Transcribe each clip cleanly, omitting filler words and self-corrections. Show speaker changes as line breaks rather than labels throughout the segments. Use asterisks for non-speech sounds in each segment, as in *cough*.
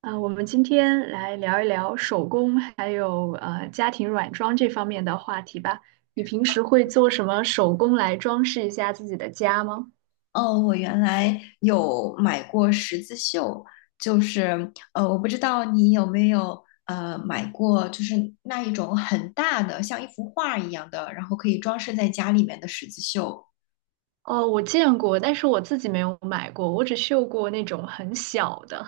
啊，我们今天来聊一聊手工还有家庭软装这方面的话题吧。你平时会做什么手工来装饰一下自己的家吗？
哦，我原来有买过十字绣，就是我不知道你有没有买过，就是那一种很大的，像一幅画一样的，然后可以装饰在家里面的十字绣。
哦，我见过，但是我自己没有买过，我只绣过那种很小的。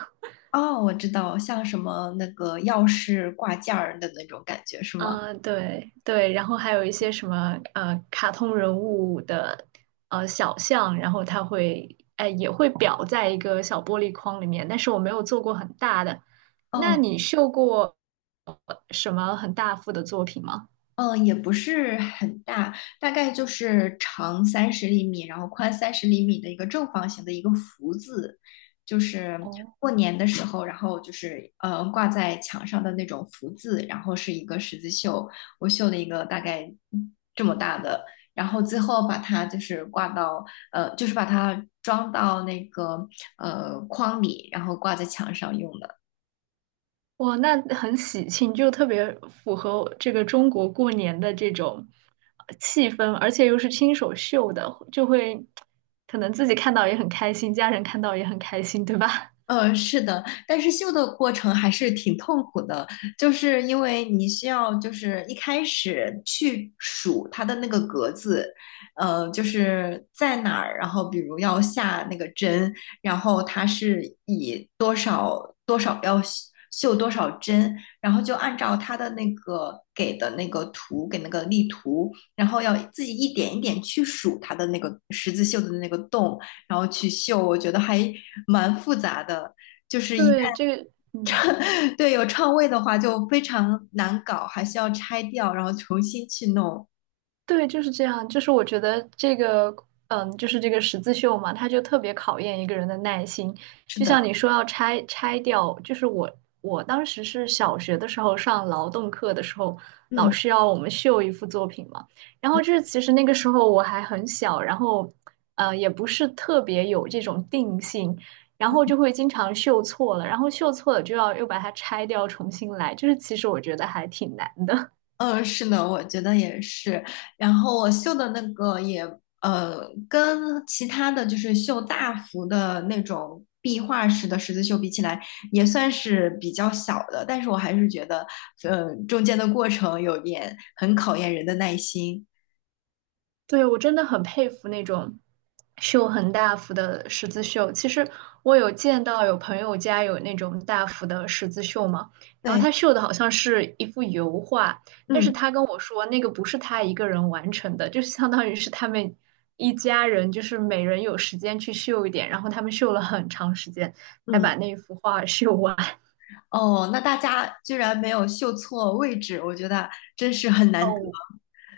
哦，我知道，像什么那个钥匙挂件儿的那种感觉是吗？
啊，对对，然后还有一些什么卡通人物的小像，然后它会也会裱在一个小玻璃框里面，但是我没有做过很大的。那
哦，
你绣过？什么很大幅的作品吗？
嗯，也不是很大，大概就是长三十厘米，然后宽三十厘米的一个正方形的一个福字，就是
哦，
过年的时候，然后就是挂在墙上的那种福字，然后是一个十字绣，我绣了一个大概这么大的，然后最后把它就是挂到就是把它装到那个框里，然后挂在墙上用的。
哇，那很喜庆，就特别符合这个中国过年的这种气氛，而且又是亲手绣的，就会可能自己看到也很开心，家人看到也很开心，对吧？
是的，但是绣的过程还是挺痛苦的，就是因为你需要就是一开始去数它的那个格子，就是在哪儿，然后比如要下那个针，然后它是以多少多少要绣多少针，然后就按照它的那个给的那个图，给那个例图，然后要自己一点一点去数它的那个十字绣的那个洞，然后去绣，我觉得还蛮复杂的。就是一旦
对，这个嗯。
对有串位的话，就非常难搞，还需要拆掉，然后重新去弄。
对，就是这样。就是我觉得这个，嗯，就是这个十字绣嘛，它就特别考验一个人的耐心。
是
就像
的，
你说要拆掉，就是我当时是小学的时候上劳动课的时候，老
嗯
师要我们绣一幅作品嘛。然后
嗯
就是其实那个时候我还很小，然后也不是特别有这种定性，然后就会经常绣错了，然后绣错了就要又把它拆掉重新来，就是其实我觉得还挺难的。
嗯，是的，我觉得也是。然后我绣的那个也跟其他的就是绣大幅的那种壁画式的十字绣比起来，也算是比较小的，但是我还是觉得，中间的过程有点很考验人的耐心。
对，我真的很佩服那种绣很大幅的十字绣。其实我有见到有朋友家有那种大幅的十字绣嘛，然后
对，
他绣的好像是一幅油画，但是
嗯
他跟我说那个不是他一个人完成的，就是相当于是他们一家人，就是每人有时间去绣一点，然后他们绣了很长时间才
嗯。
把那幅画绣完。
哦，那大家居然没有绣错位置，我觉得真是很难得。
哦，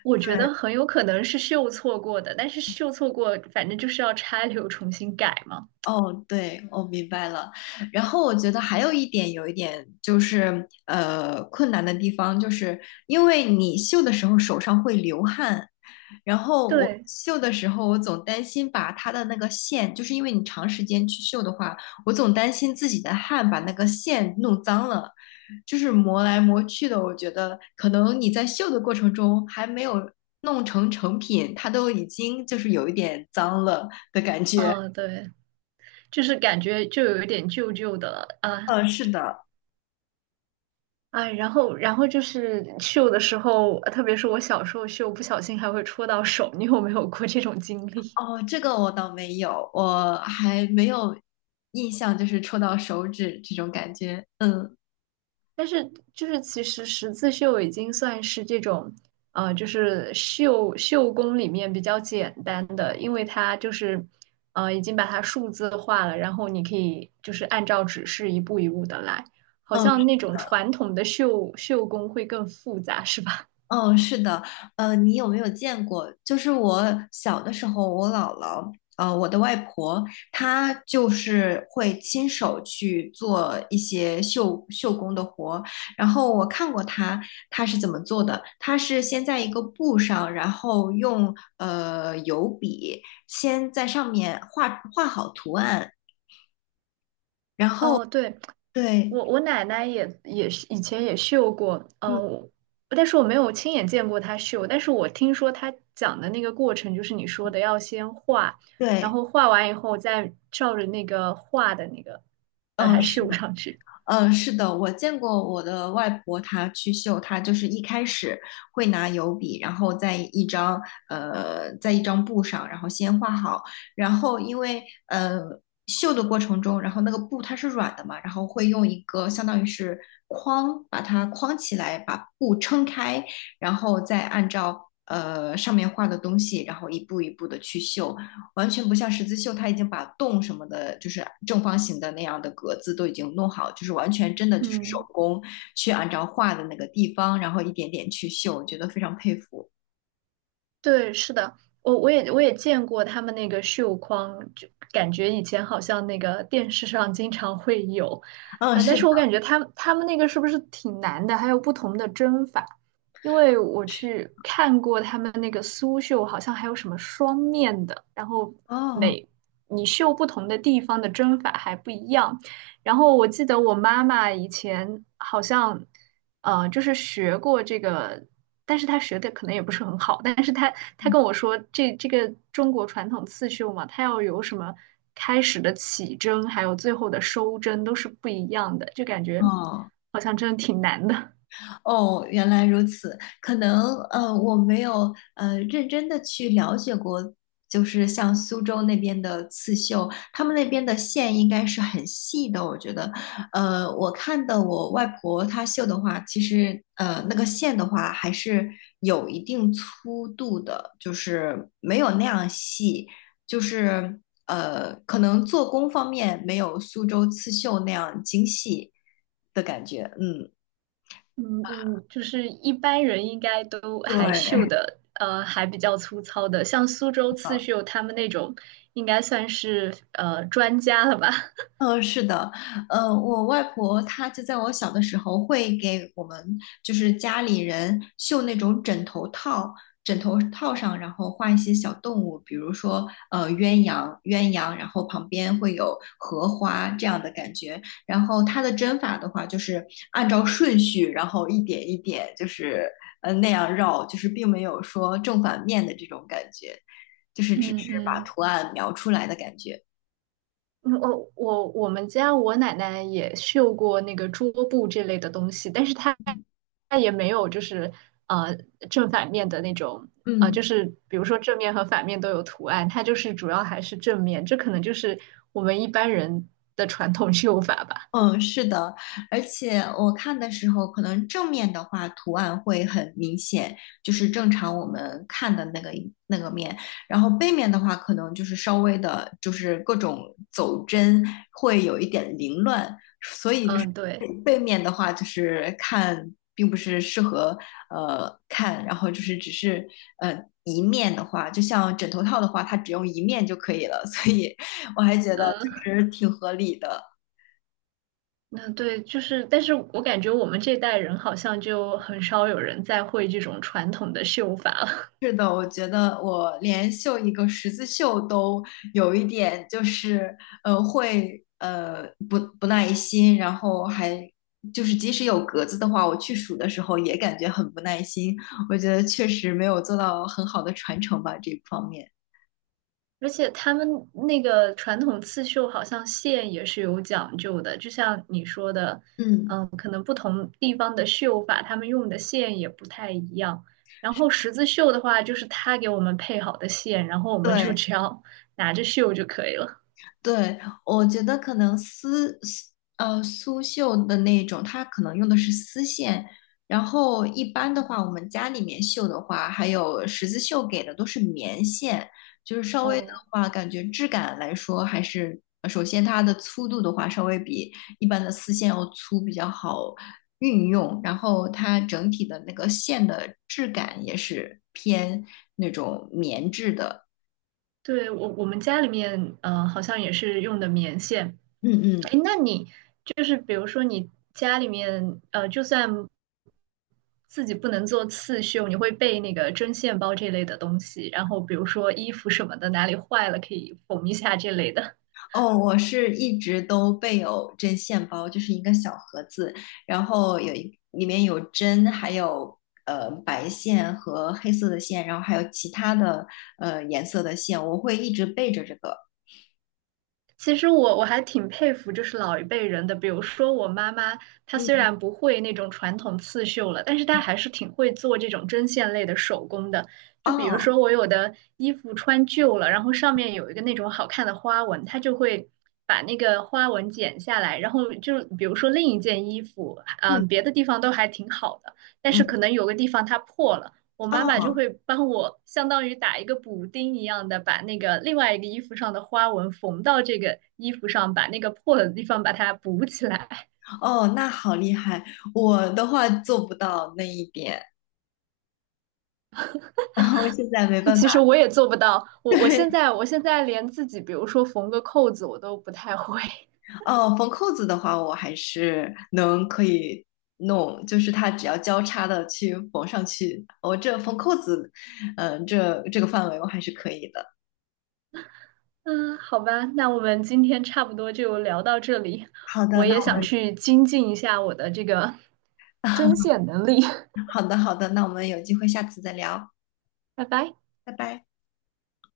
我觉得很有可能是绣错过的，但是绣错过，反正就是要拆流重新改嘛。
哦，对，我、明白了。然后我觉得还有一点，有一点就是困难的地方，就是因为你绣的时候手上会流汗，然后我
对，
绣的时候，我总担心把它的那个线，就是因为你长时间去绣的话，我总担心自己的汗把那个线弄脏了，就是磨来磨去的。我觉得可能你在绣的过程中还没有弄成成品，它都已经就是有一点脏了的感觉。
嗯，对，就是感觉就有一点旧旧的了啊。
嗯，是的。
然后就是绣的时候，特别是我小时候绣，不小心还会戳到手，你有没有过这种经历？
哦，这个我倒没有，我还没有印象，就是戳到手指这种感觉。嗯。
*laughs* 但是就是其实十字绣已经算是这种，就是绣绣工里面比较简单的，因为它就是已经把它数字化了，然后你可以就是按照指示一步一步的来，好像那种传统的绣绣工会更复杂，是吧？
嗯，是的，你有没有见过？就是我小的时候，我姥姥，我的外婆，她就是会亲手去做一些绣绣工的活。然后我看过她，她是怎么做的？她是先在一个布上，然后用油笔先在上面画好图案，然后
哦，对，
对，
我奶奶也是以前也绣过，
嗯，
我但是我没有亲眼见过她绣，但是我听说她讲的那个过程，就是你说的要先画，然
对，
后画完以后再照着那个画的那个把
嗯，
它
是。
绣上去。
嗯，是的，我见过我的外婆，她去绣，她就是一开始会拿油笔，然后在一张在一张布上，然后先画好，然后因为绣的过程中，然后那个布它是软的嘛，然后会用一个相当于是框把它框起来，把布撑开，然后再按照上面画的东西，然后一步一步的去绣，完全不像十字绣，它已经把洞什么的，就是正方形的那样的格子都已经弄好，就是完全真的就是手
嗯。
工去按照画的那个地方，然后一点点去绣，我觉得非常佩服。
对，是的，我也见过他们那个绣框，就感觉以前好像那个电视上经常会有。
嗯，
但
是的，
是我感觉他们那个是不是挺难的？还有不同的针法，因为我去看过他们那个苏绣，好像还有什么双面的，然后
哦，
每你绣不同的地方的针法还不一样。然后我记得我妈妈以前好像，就是学过这个。但是他学的可能也不是很好，但是他他跟我
嗯
说这个中国传统刺绣嘛，它要有什么开始的起针，还有最后的收针都是不一样的，就感觉
哦。
好像真的挺难的。
哦，原来如此。可能我没有认真的去了解过，就是像苏州那边的刺绣，他们那边的线应该是很细的。我觉得，我看的我外婆她绣的话，其实那个线的话还是有一定粗度的，就是没有那样细，就是可能做工方面没有苏州刺绣那样精细的感觉。嗯，
嗯嗯，就是一般人应该都还绣
对。
的，还比较粗糙的，像苏州刺绣他们那种，应该算是专家了吧？
是的，我外婆她就在我小的时候会给我们就是家里人绣那种枕头套，枕头套上然后画一些小动物，比如说鸳鸯，鸳鸯，然后旁边会有荷花这样的感觉。然后它的针法的话，就是按照顺序，然后一点一点就是那样绕，就是并没有说正反面的这种感觉，就
*laughs*
是只
嗯
是把
嗯。
图案描出来的感觉。
嗯我们家我奶奶也绣过那个桌布这类的东西，但是她她也没有就是呃正反面的那种，
嗯。
就是比如说正面和反面都有图案，它就是主要还是正面，这可能就是我们一般人的传统绣法吧。
嗯，是的，而且我看的时候，可能正面的话图案会很明显，就是正常我们看的那个一那个面，然后背面的话，可能就是稍微的，就是各种走针会有一点凌乱。
嗯，
背
对，
背面的话，就是看并不是适合看，然后就是只是呃一面的话，就像枕头套的话，它只用一面就可以了，所以我还觉得
嗯，
就是挺合理的。
那对，就是，但是我感觉我们这代人好像就很少有人再会这种传统的绣法了。
是的，我觉得我连绣一个十字绣都有一点，就是会不耐心，然后还就是即使有格子的话，我去数的时候也感觉很不耐心。我觉得确实没有做到很好的传承吧，这一方面。
而且他们那个传统刺绣好像线也是有讲究的，就像你说的。
嗯，
嗯，可能不同地方的绣法，他们用的线也不太一样。然后十字绣的话，就是他给我们配好的线，然后我们就
对。
只要 *laughs* 拿着绣就可以了。
对，我觉得可能苏绣的那种，它可能用的是丝线，然后一般的话，我们家里面绣的话，还有十字绣给的都是棉线，就是稍微的
哦，
话，感觉质感来说还是首先它的粗度的话，稍微比一般的丝线要粗，比较好运用，然后它整体的那个线的质感也是偏那种棉质的，
对，我们家里面，好像也是用的棉线。
嗯嗯。
诶，那你就是比如说你家里面，就算自己不能做刺绣，你会备那个针线包这类的东西，然后比如说衣服什么的哪里坏了可以缝一下这类的。
哦，我是一直都备有针线包，就是一个小盒子，然后有一里面有针，还有白线和黑色的线，然后还有其他的颜色的线，我会一直备着这个。
其实我还挺佩服，就是老一辈人的，比如说我妈妈，她虽
嗯，
然不会那种传统刺绣了，但是她还是挺会做这种针线类的手工的。就比如
哦，
说我有的衣服穿旧了，然后上面有一个那种好看的花纹，她就会把那个花纹剪下来，然后就比如说另一件衣服，
嗯，
别的地方都还挺好的，但是
嗯，
可能有个地方它破了。我妈妈就
哦。
会帮我，相当于打一个补丁一样的，把那个另外一个衣服上的花纹缝到这个衣服上，把那个破的地方把它补起来。
哦，那好厉害，我的话做不到那一点，*laughs* 然后现在没
*laughs*
办法。
其实我也做不到，我我
*laughs*
现
对。
在我现在连自己，比如说缝个扣子，我都不太会。
哦，缝扣子的话，我还是能可以弄，就是它只要交叉的去缝上去，我、这缝扣子，嗯、这这个范围我还是可以的。
*laughs* 嗯，好吧，那我们今天差不多就聊到这里。
好的，
我
那
也
我
想
们
去精进一下我的这个针
*laughs*
线能力。
好的好的，那我们有机会下次再聊，
*laughs* 拜拜。
拜拜。